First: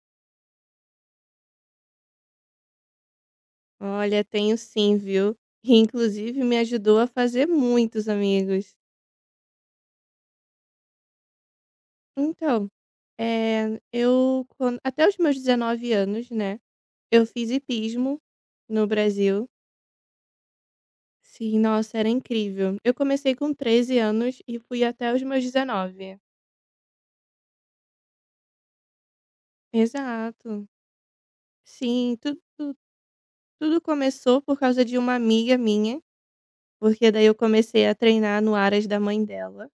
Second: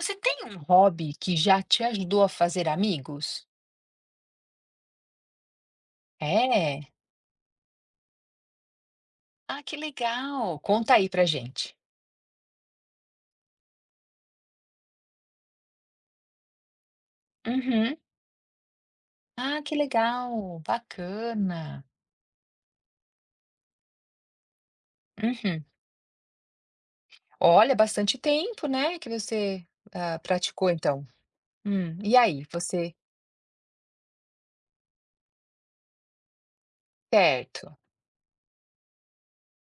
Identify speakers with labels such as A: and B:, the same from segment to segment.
A: Você tem um hobby que já te ajudou a fazer amigos?
B: Olha, tenho sim, viu. E inclusive me
A: É?
B: ajudou a fazer muitos amigos.
A: Ah, que legal. Conta aí pra gente.
B: Então, eu quan até os meus 19 anos, né, eu fiz
A: Uhum.
B: hipismo no Brasil.
A: Ah, que legal.
B: Sim,
A: Bacana.
B: nossa, era incrível. Eu comecei com 13 anos e fui até os meus
A: Uhum.
B: 19.
A: Olha, bastante tempo, né, que você,
B: Exato.
A: praticou então. E
B: Sim, tudo
A: aí, você
B: tudo começou por causa de uma amiga minha, porque daí eu
A: certo.
B: comecei a treinar no Aras da mãe dela.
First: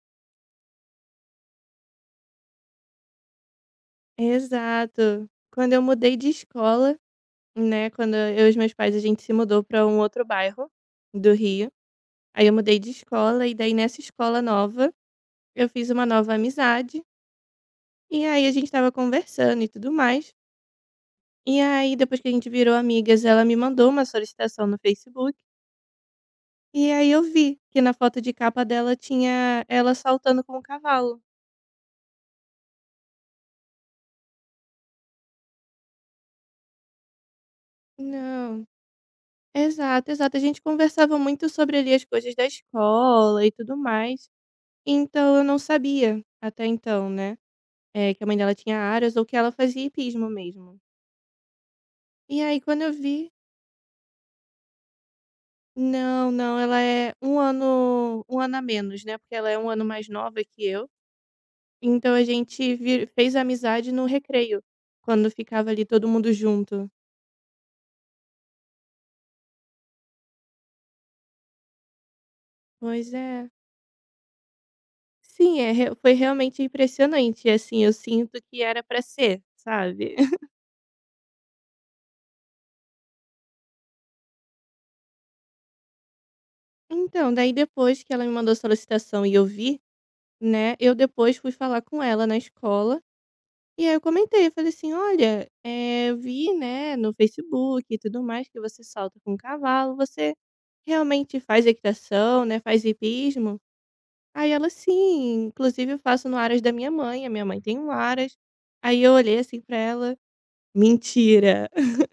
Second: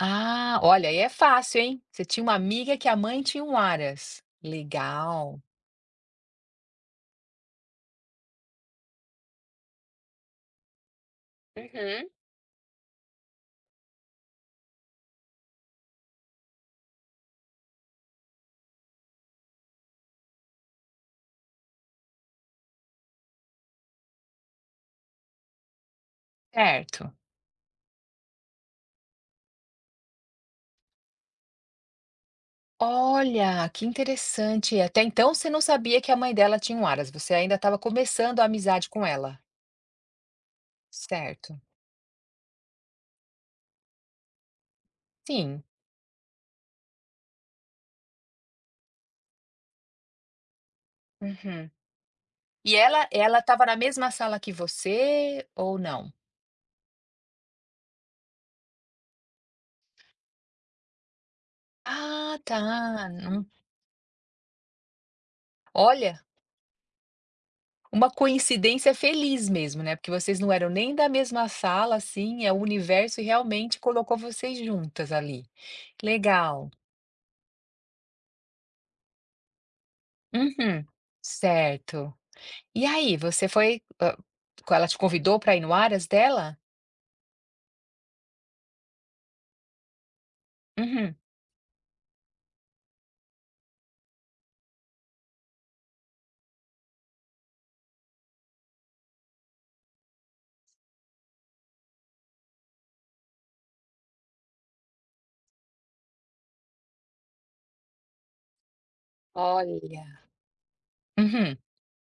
A: Ah, olha, aí é fácil, hein. Você tinha uma amiga que a mãe tinha um aras.
B: Exato.
A: Legal.
B: Quando eu mudei de escola, né, quando eu e os meus pais, a gente se mudou para um outro bairro do Rio,
A: Uhum.
B: aí eu mudei de escola e daí nessa escola nova, eu fiz uma nova amizade, e aí a gente estava conversando e tudo mais, e aí depois que a gente virou amigas, ela me mandou uma solicitação no Facebook, e aí
A: Certo.
B: eu vi que na foto de capa dela tinha ela saltando com o cavalo.
A: Olha, que interessante. Até então você não sabia que a mãe dela tinha um Aras, você ainda estava começando a
B: Não.
A: amizade com ela.
B: Exato, exato, a gente conversava muito
A: Certo.
B: sobre ali as coisas da escola e tudo mais, então eu não
A: Sim.
B: sabia até então, né. É, que a mãe dela tinha áreas ou que ela fazia hipismo mesmo.
A: Uhum.
B: E aí
A: E
B: quando eu
A: ela
B: vi.
A: ela estava na mesma sala que você ou não?
B: Não, não, ela é um ano a menos, né, porque ela é um ano mais nova que eu, então a
A: Ah, tá.
B: gente vi fez
A: Hum.
B: amizade no recreio, quando ficava ali todo
A: Olha,
B: mundo junto.
A: uma coincidência feliz mesmo, né, porque vocês não eram nem da mesma sala, assim, é o
B: Pois
A: universo e
B: é.
A: realmente colocou vocês juntas ali.
B: Sim, é re foi realmente
A: Legal.
B: impressionante, assim, eu sinto que era pra ser, sabe.
A: Uhum. Certo. E aí, você foi ela te convidou para ir no Aras dela?
B: Então, daí depois que ela me mandou a solicitação e eu vi, né, eu
A: Uhum.
B: depois fui falar com ela na escola. E aí eu comentei, eu falei assim: "Olha, eu vi, né, no Facebook e tudo mais que você salta com um cavalo, você realmente faz equitação, né, faz hipismo?" Aí ela: "Sim, inclusive eu faço no Aras da minha mãe, a minha mãe tem um Aras." Aí eu olhei assim pra ela:
A: Olha. Uhum.
B: "Mentira."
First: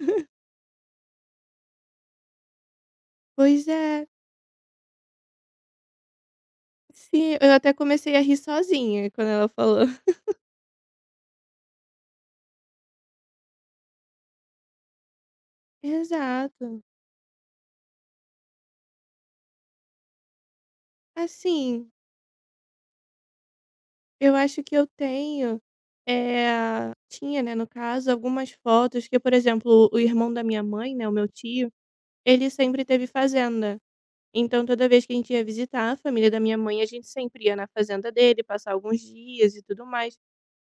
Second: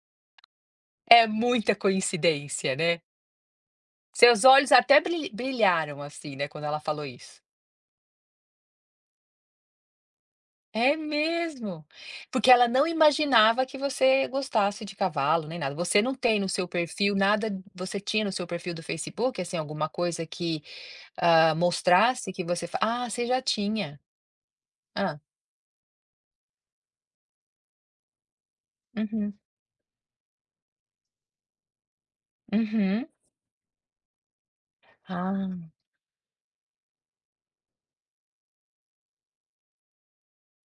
A: É muita coincidência, né.
B: Pois é,
A: Seus olhos até brilharam, assim, né, quando ela falou
B: sim,
A: isso.
B: eu até comecei a rir sozinha quando ela falou.
A: É mesmo. Porque ela não imaginava que você gostasse de cavalo, nem nada.
B: Exato.
A: Você tinha no seu perfil do Facebook, assim, alguma coisa que,
B: Assim,
A: mostrasse que você já tinha.
B: eu acho que eu
A: Hã.
B: tenho, tinha, né, no caso, algumas fotos que, por
A: Uhum.
B: exemplo, o irmão da minha mãe, né, o meu tio, ele sempre
A: Uhum.
B: teve fazenda. Então, toda vez que a gente ia
A: Ah.
B: visitar a família da minha mãe, a gente sempre ia na fazenda dele, passar alguns dias e tudo mais.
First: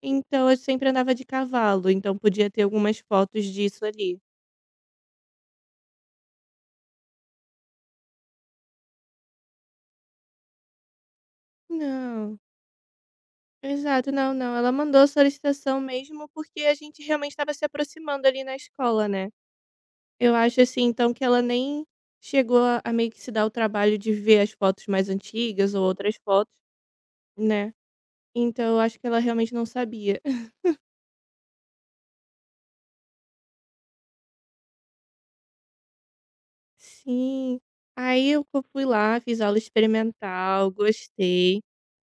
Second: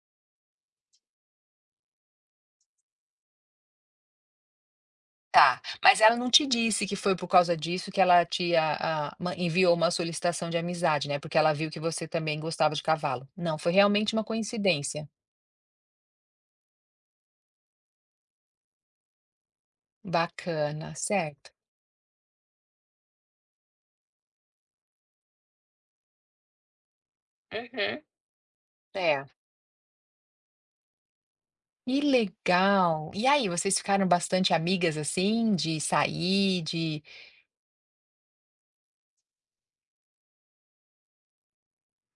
B: Então, eu sempre andava de cavalo, então podia ter algumas fotos disso ali.
A: Tá, mas ela não te disse que foi por causa disso que ela te a ma enviou uma solicitação de amizade, né, porque ela viu que você
B: Não,
A: também gostava de cavalo. Não, foi
B: exato,
A: realmente uma
B: não, não. Ela mandou a
A: coincidência.
B: solicitação mesmo porque a gente realmente estava se aproximando ali na escola, né? Eu acho, assim,
A: Bacana,
B: então, que ela
A: certo.
B: nem chegou a meio que se dar o trabalho de ver as fotos mais antigas ou outras fotos, né.
A: Uhum.
B: Então eu acho que ela
A: É.
B: realmente não sabia.
A: E legal. E aí, vocês ficaram bastante amigas, assim, de sair, de
B: Sim. Aí eu co fui lá, fiz aula experimental, gostei.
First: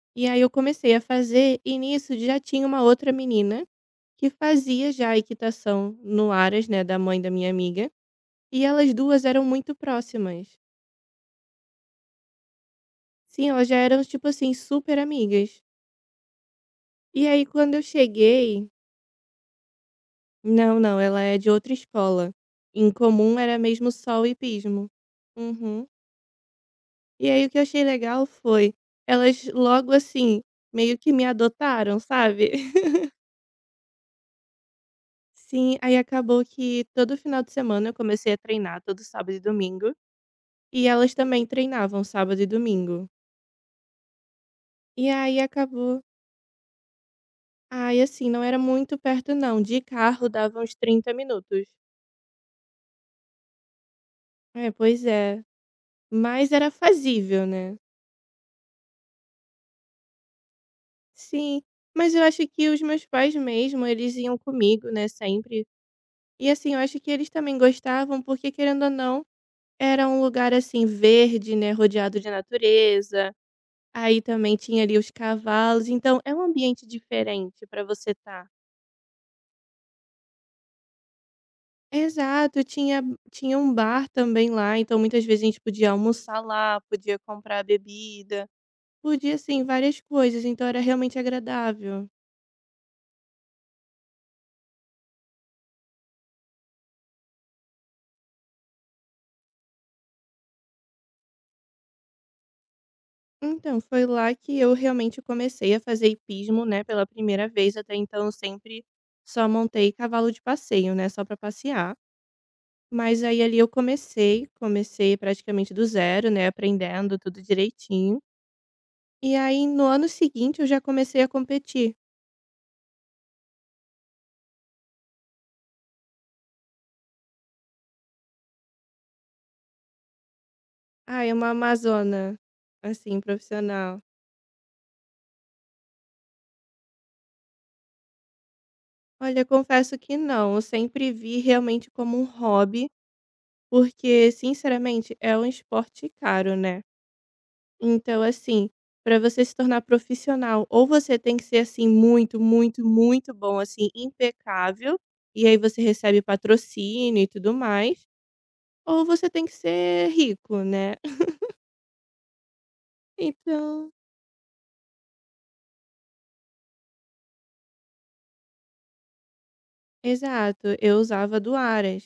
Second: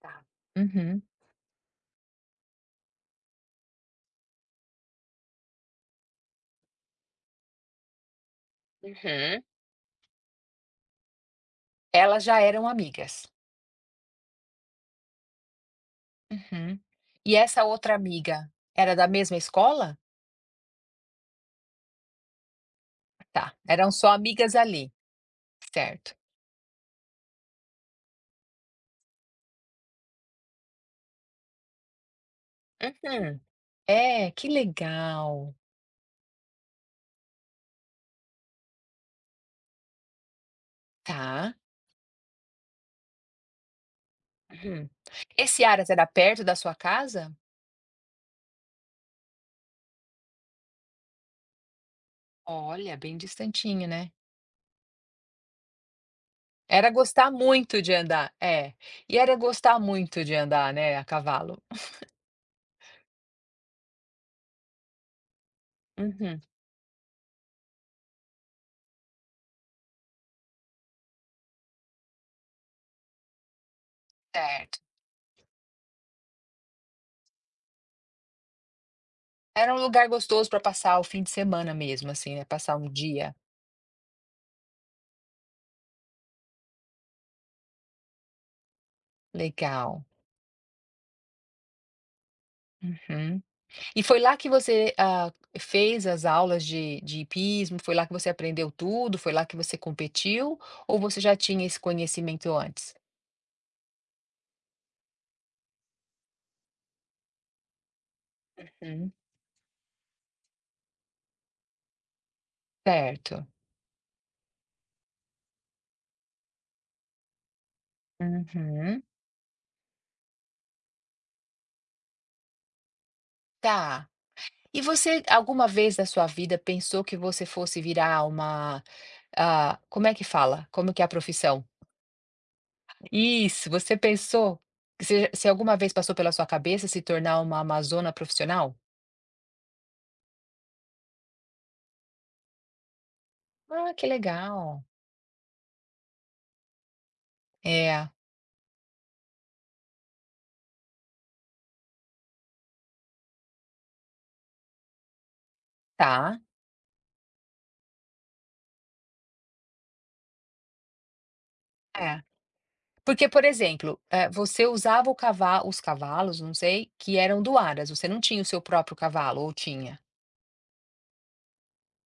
A: tá,
B: E aí eu comecei a
A: uhum.
B: fazer e nisso já tinha uma outra menina que fazia já a equitação no Aras, né, da mãe da minha amiga, e elas 2
A: Uhum.
B: eram muito próximas.
A: Elas já eram amigas.
B: Sim, elas já eram, tipo assim, super amigas.
A: Uhum.
B: E
A: E
B: aí
A: essa
B: quando eu
A: outra amiga,
B: cheguei.
A: era da mesma escola?
B: Não, não, ela é de outra escola. Em comum
A: Tá,
B: era mesmo
A: eram só
B: sol e
A: amigas
B: pismo.
A: ali,
B: Uhum.
A: certo.
B: E aí o que eu achei legal foi, elas logo assim, meio que me adotaram, sabe.
A: Uhum. É, que legal.
B: Sim, aí acabou que todo final de semana eu comecei a treinar, todo sábado e domingo, e elas também
A: Tá.
B: treinavam sábado e domingo.
A: Uhum.
B: E aí
A: Esse Aras
B: acabou.
A: era perto da sua casa?
B: Ai, assim, não era muito perto não, de carro dava uns 30 minutos.
A: Olha, bem distantinho, né.
B: É, pois é. Mas era
A: Era gostar
B: fazível, né.
A: muito de andar é. E era gostar muito de andar, né, a
B: Sim,
A: cavalo.
B: mas eu acho que os meus pais mesmo, eles iam comigo, né, sempre.
A: Uhum,
B: E assim, eu acho que eles também gostavam, porque querendo ou não, era um lugar assim verde, né, rodeado de natureza. Aí também
A: certo.
B: tinha ali os cavalos, então é um ambiente diferente para você estar.
A: Era um lugar gostoso para passar o fim de semana mesmo, assim, né,
B: Exato,
A: passar um
B: tinha
A: dia.
B: tinha um bar também lá, então muitas vezes a gente podia almoçar lá, podia comprar bebida, podia assim várias
A: Legal.
B: coisas, então era realmente agradável.
A: Uhum. E foi lá que você, fez as aulas de hipismo? Foi lá que você aprendeu tudo? Foi lá que você competiu? Ou você já tinha esse conhecimento antes?
B: Então, foi lá que eu realmente comecei a fazer hipismo, né, pela primeira vez. Até então, eu sempre
A: Uhum.
B: só montei cavalo de passeio, né, só para passear. Mas aí
A: Certo.
B: ali eu comecei praticamente do zero, né, aprendendo tudo direitinho.
A: Uhum.
B: E aí no ano seguinte eu já comecei a competir.
A: Tá. E você alguma vez da sua vida pensou que você fosse virar uma, como é que fala? Como que é a
B: Ah, é uma
A: profissão?
B: amazona, assim,
A: Isso, você
B: profissional.
A: pensou que você se alguma vez passou pela sua cabeça se tornar uma amazona profissional?
B: Olha, confesso que não, eu sempre vi realmente como um hobby,
A: Ah, que
B: porque,
A: legal.
B: sinceramente, é um esporte caro, né?
A: É,
B: Então, assim, para você se tornar profissional, ou você tem que ser, assim, muito, muito, muito bom, assim, impecável, e aí você recebe
A: tá.
B: patrocínio e tudo mais, ou você tem que ser rico, né.
A: É. Porque, por
B: Então
A: exemplo, você usava o cava os cavalos, não sei, que eram doadas, você não tinha o seu próprio cavalo ou tinha?
B: exato, eu usava do Aras,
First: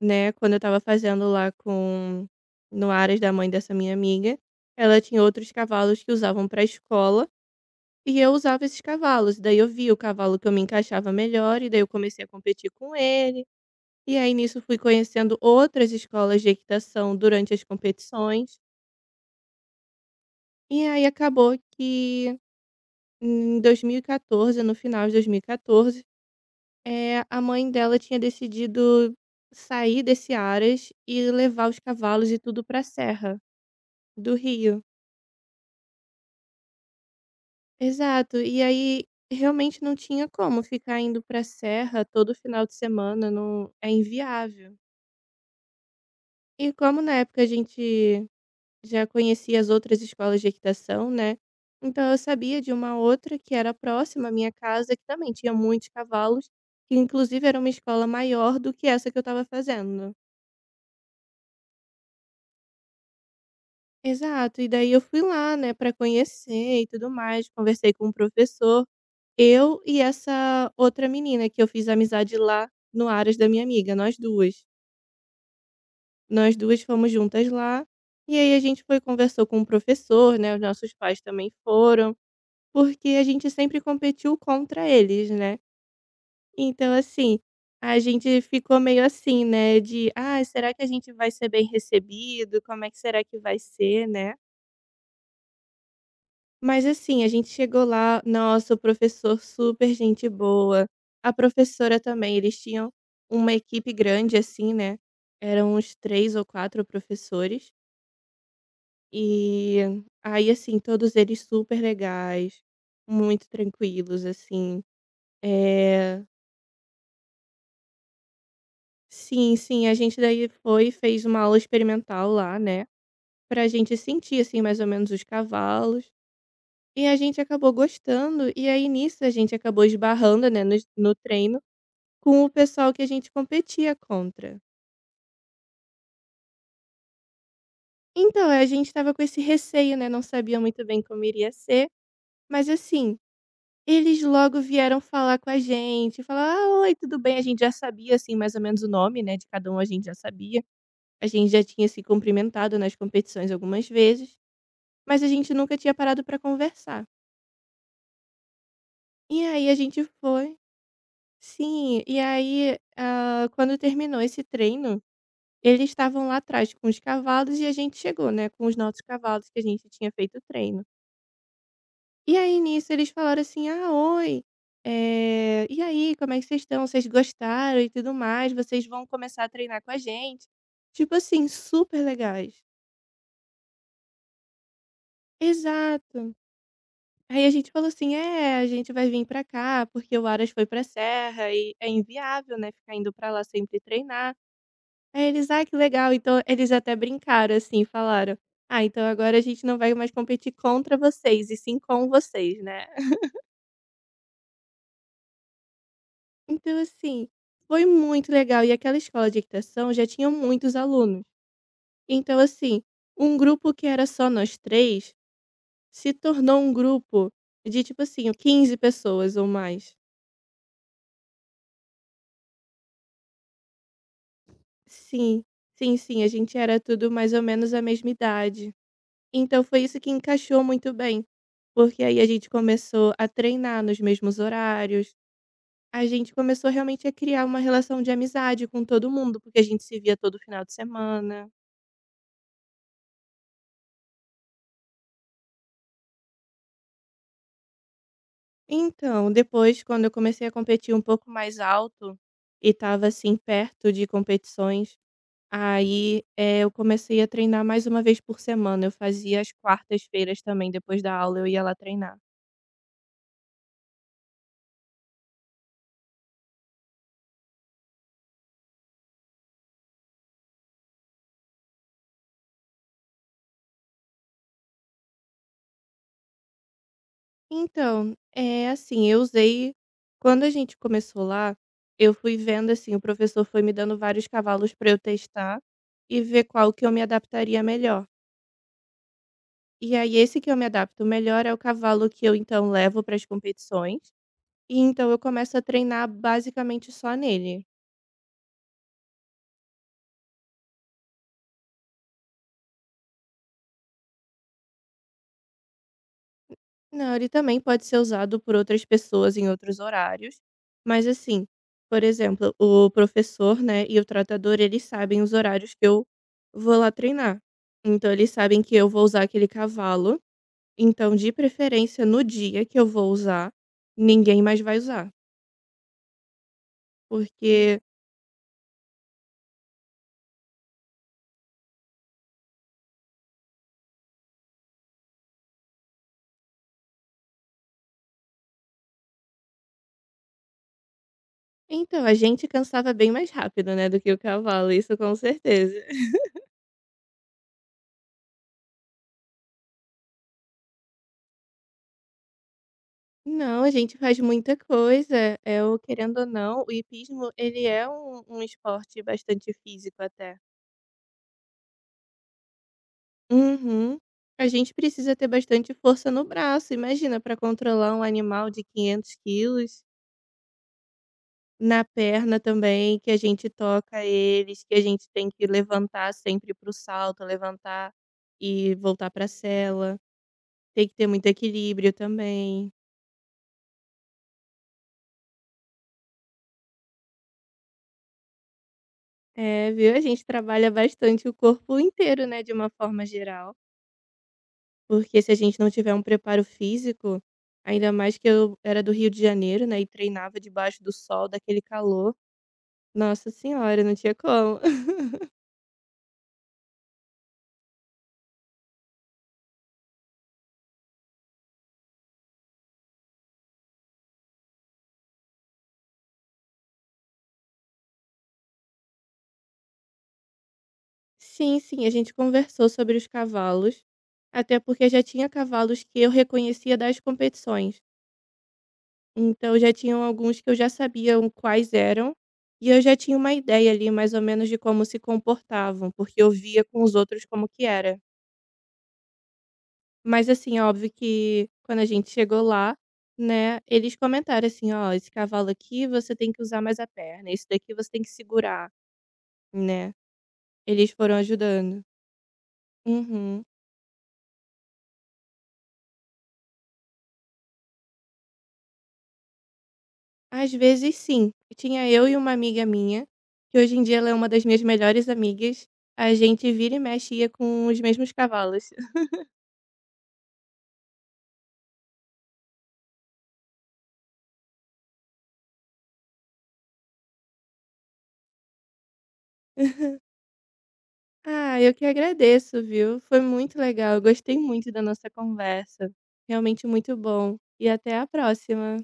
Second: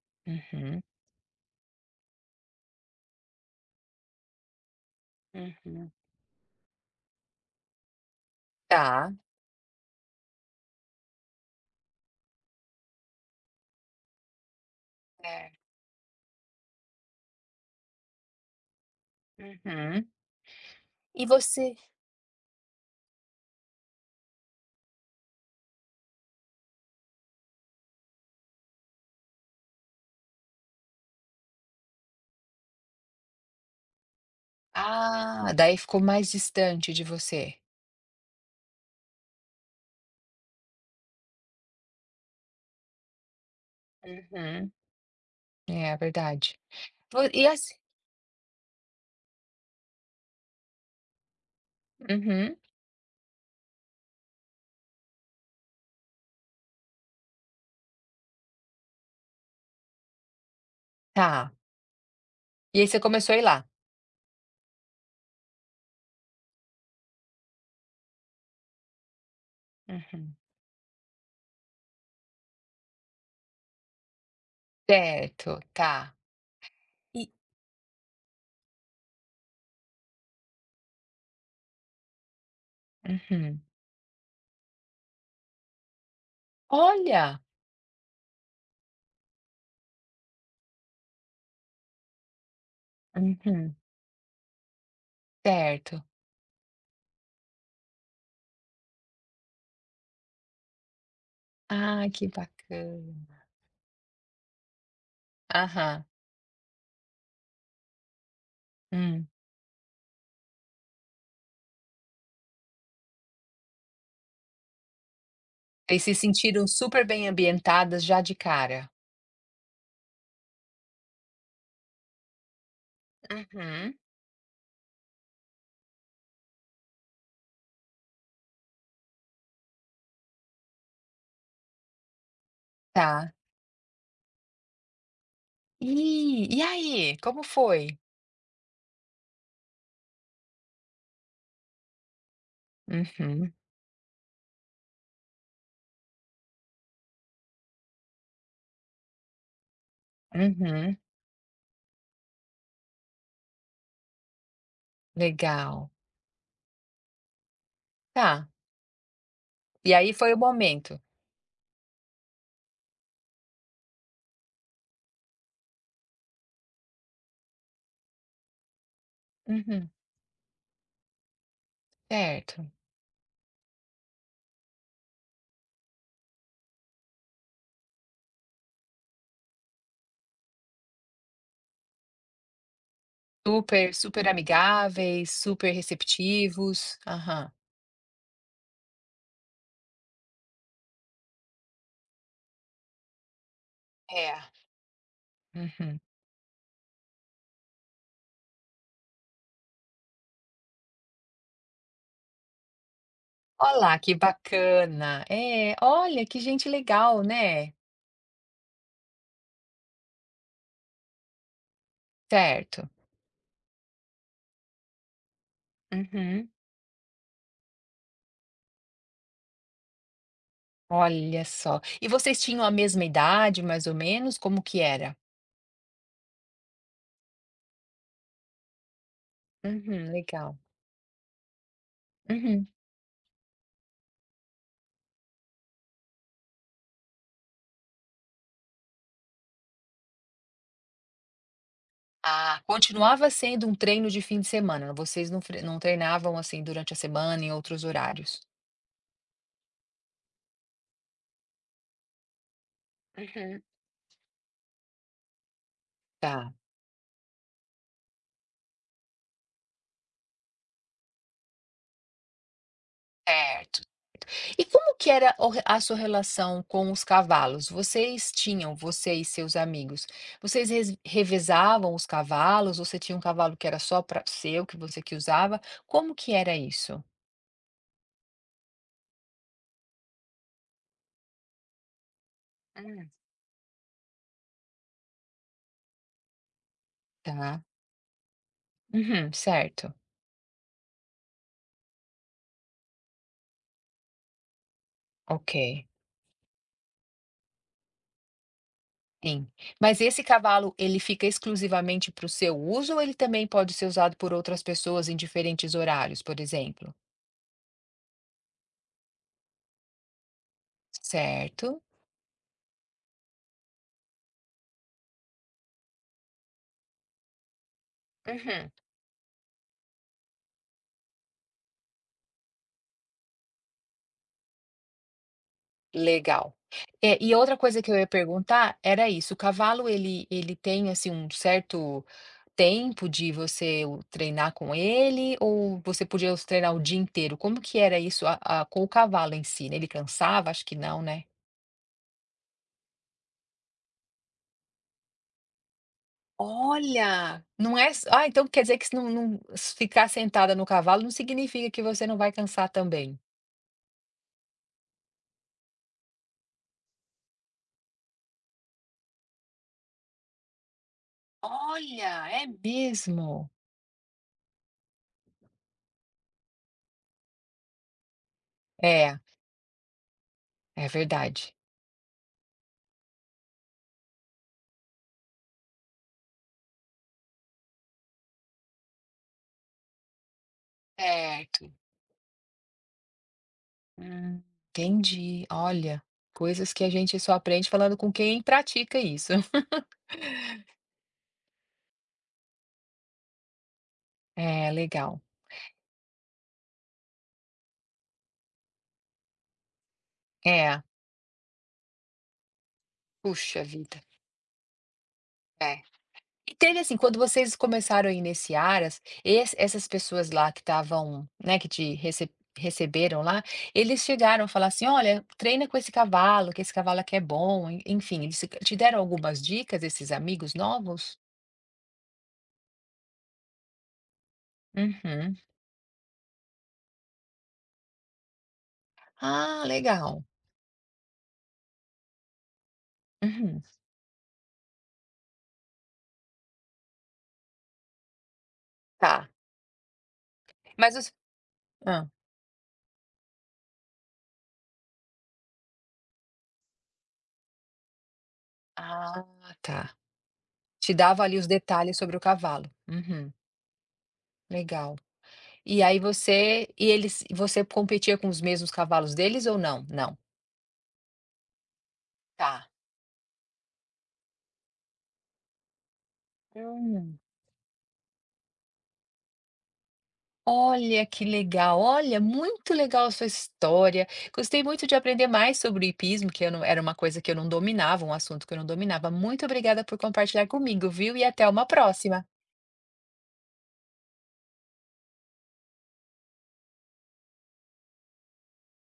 B: né, quando eu estava
A: Uhum,
B: fazendo lá com, no Aras da mãe dessa minha amiga, ela tinha outros
A: uhum.
B: cavalos que usavam pra escola, e eu usava esses
A: Tá.
B: cavalos, daí eu vi o cavalo que eu me encaixava melhor, e daí eu comecei a competir com ele. E aí nisso fui conhecendo
A: É.
B: outras escolas de equitação durante as competições,
A: Uhum.
B: e aí
A: E
B: acabou
A: você
B: que em 2014, no final de 2014, a mãe dela tinha decidido sair desse Aras e levar os cavalos e tudo pra serra do Rio.
A: daí ficou mais distante de você.
B: Exato, e aí realmente não tinha como ficar indo pra serra todo final de semana, não é
A: Uhum.
B: inviável.
A: É, verdade.
B: E como na
A: Vo
B: época a
A: e assim
B: gente já conhecia as outras escolas de equitação, né. Então eu
A: Uhum,
B: sabia de uma outra que era próxima à minha casa, que também tinha muitos cavalos, que inclusive era uma escola maior do que essa que eu estava fazendo.
A: tá. E aí você começou a ir lá?
B: Exato, e daí eu fui lá, né, para conhecer e tudo mais, conversei com o professor, eu e
A: Uhum.
B: essa outra menina que eu fiz amizade lá no Aras da minha amiga, nós duas.
A: Certo, tá.
B: Nós duas fomos
A: E
B: juntas lá, e aí a gente foi conversou com o professor, né, os nossos pais também foram. Porque a gente
A: uhum.
B: sempre competiu contra eles, né. Então assim,
A: Olha!
B: a gente ficou meio assim, né, de: "Ah, será que a gente vai ser bem recebido? Como é que será que vai
A: Uhum,
B: ser, né?"
A: certo.
B: Mas assim, a gente chegou lá, nossa, o professor super gente boa, a professora
A: Ah, que
B: também, eles tinham
A: bacana.
B: uma equipe grande, assim, né, eram uns
A: Aham.
B: 3 ou 4 professores,
A: Hum.
B: e aí, assim, todos eles super legais, muito tranquilos, assim.
A: Vocês se
B: eh
A: sentiram super bem ambientadas já de cara?
B: Sim, sim, a gente daí foi fez uma aula experimental lá, né, pra
A: Uhum.
B: gente sentir, assim, mais ou menos os cavalos, e a gente acabou gostando, e aí nisso a gente acabou esbarrando, né, nos no treino, com o pessoal que a gente
A: Tá.
B: competia contra.
A: E aí, como foi?
B: Então, a gente estava com esse receio, né, não sabia muito bem como iria ser, mas assim,
A: Uhum,
B: eles logo vieram falar com a gente, falar: "Ah, oi, tudo bem?". A gente já sabia, assim, mais ou menos o nome, né, de cada um, a gente já sabia,
A: uhum,
B: a gente já tinha se cumprimentado nas competições algumas vezes. Mas a gente nunca
A: legal.
B: tinha parado pra conversar.
A: Tá.
B: E aí a
A: E
B: gente
A: aí foi o
B: foi
A: momento.
B: sim, e aí, quando terminou esse treino, eles estavam lá atrás com os cavalos e a gente chegou, né, com os nossos cavalos que a gente
A: Uhum,
B: tinha feito o treino. E aí
A: certo.
B: nisso eles falaram assim: "Ah, oi, e aí, como é que vocês estão? Vocês gostaram e tudo mais? Vocês vão começar a treinar com a gente?" Tipo assim, super legais.
A: Super super amigáveis, super
B: Exato.
A: receptivos.
B: Aí a
A: Aham.
B: gente falou assim: "É, a gente vai vir pra cá, porque o Aras foi pra serra e é inviável, né, ficar indo pra lá sempre treinar".
A: É.
B: Aí eles: "Ai, que
A: Uhum.
B: legal". Então eles até brincaram, assim, falaram: "Ah, então agora a gente não vai mais competir contra vocês, e sim com vocês, né".
A: Olá, que bacana. É, olha que gente
B: Então,
A: legal,
B: assim,
A: né.
B: foi muito legal. E aquela escola de equitação já tinha muitos alunos. Então, assim,
A: Certo.
B: um grupo que era só nós 3 se
A: Uhum.
B: tornou um grupo de, tipo assim, 15 pessoas ou mais.
A: Olha só. E vocês tinham a mesma idade, mais ou menos? Como que era?
B: Sim, sim, sim, a gente era tudo mais ou menos a mesma idade. Então foi isso que
A: Uhum, legal.
B: encaixou muito bem, porque aí a gente
A: Uhum.
B: começou a treinar nos mesmos horários, a gente começou realmente a criar uma relação de amizade com todo mundo, porque a gente se via todo final de semana.
A: Ah, continuava sendo um treino de fim de semana, vocês não treinavam, assim, durante a semana em outros horários?
B: Então, depois, quando eu comecei a competir um pouco mais alto e estava assim
A: Uhum.
B: perto de competições, aí
A: Tá.
B: eu comecei a treinar mais uma vez por semana. Eu fazia as quartas-feiras também, depois da aula eu ia lá treinar.
A: Certo. E como que era a sua relação com os cavalos? Vocês tinham, você e seus amigos, vocês revezavam os cavalos? Você tinha um cavalo que era só para seu, que você que usava? Como que era isso?
B: Então, é assim, eu usei quando a gente começou lá, eu fui vendo assim, o
A: Hum.
B: professor foi me dando vários cavalos para eu testar e ver qual que eu me adaptaria
A: Tá.
B: melhor.
A: Uhum, certo.
B: E aí esse que eu me adapto melhor é o cavalo que eu então levo para as competições, e então eu
A: Ok.
B: começo a treinar basicamente só nele.
A: Sim. Mas esse cavalo, ele fica exclusivamente para o seu uso ou ele também pode ser usado por outras pessoas em diferentes horários, por exemplo?
B: Não, ele também pode ser usado por outras pessoas em outros horários, mas assim,
A: Certo.
B: por exemplo, o professor, né, e o tratador, eles sabem os horários que eu vou lá treinar. Então eles sabem
A: Uhum.
B: que eu vou usar aquele cavalo, então de preferência no dia que eu vou usar, ninguém mais vai usar,
A: Legal. É, e outra
B: porque
A: coisa que eu ia perguntar era isso, o cavalo ele tem, assim, um certo tempo de você o treinar com ele ou você podia os treinar o dia inteiro? Como que era isso a com o cavalo em si, né, ele cansava? Acho que não, né?
B: então a gente cansava bem mais rápido, né, do que o cavalo, isso com certeza.
A: Olha! Não é s ah, então quer dizer que se não não s ficar sentada no cavalo não significa que você não vai cansar também.
B: Não, a gente faz muita coisa. É o querendo ou não, o hipismo ele é um esporte bastante físico até.
A: Olha, é mesmo?
B: Uhum. A gente precisa ter bastante força no braço, imagina para controlar um animal de 500
A: É,
B: quilos,
A: é verdade.
B: na perna também, que a gente toca eles, que a gente tem que levantar sempre para o salto, levantar e voltar para a cela. Tem que ter muito
A: Certo.
B: equilíbrio também.
A: Hum, entendi. Olha, coisas que a gente só aprende falando com quem pratica isso.
B: É, viu, a gente trabalha bastante o corpo inteiro, né, de uma forma geral.
A: É,
B: Porque
A: legal.
B: se a gente não tiver um preparo físico, ainda mais que eu era do Rio de Janeiro, né, e treinava
A: É,
B: debaixo do sol, daquele calor, nossa
A: puxa
B: senhora, não
A: vida.
B: tinha como.
A: É. E teve assim, quando vocês começaram a iniciar nesse Aras, essas pessoas lá que estavam, né, que te receberam lá, eles chegaram a falar assim: olha, treina com esse cavalo, que esse cavalo aqui é bom. Enfim, eles te deram algumas dicas, esses amigos novos?
B: Sim, sim, a gente conversou sobre os cavalos, até porque já tinha
A: Uhum.
B: cavalos que eu reconhecia das competições. Então
A: Ah,
B: já tinham
A: legal.
B: alguns que eu já sabia o quais eram, e eu já tinha uma
A: Uhum.
B: ideia ali mais ou menos de como se comportavam, porque eu via com os outros como que era.
A: Tá.
B: Mas assim, é óbvio
A: Mas os.
B: que quando a
A: Ah,
B: gente chegou lá, né, eles comentaram assim: "Ó, esse cavalo aqui você tem que usar mais a perna, esse daqui você tem que segurar",
A: ah, tá.
B: né. Eles
A: Te
B: foram
A: dava ali os
B: ajudando.
A: detalhes sobre o cavalo. Uhum,
B: Uhum.
A: legal. E aí você e eles você competia com os mesmos cavalos deles ou não? Não.
B: Às vezes sim, tinha eu e uma amiga
A: Tá.
B: minha, que hoje em dia ela é uma das minhas melhores amigas, a gente vira e mexe
A: Hum.
B: ia com os mesmos cavalos.
A: Olha que legal, olha, muito legal a sua história. Gostei muito de aprender mais sobre o hipismo, que eu não era uma coisa que eu não dominava, um assunto que eu não dominava. Muito obrigada por compartilhar comigo, viu? E até
B: Ah,
A: uma
B: eu que
A: próxima.
B: agradeço, viu. Foi muito legal, eu gostei muito da nossa conversa. Realmente muito bom. E até a próxima.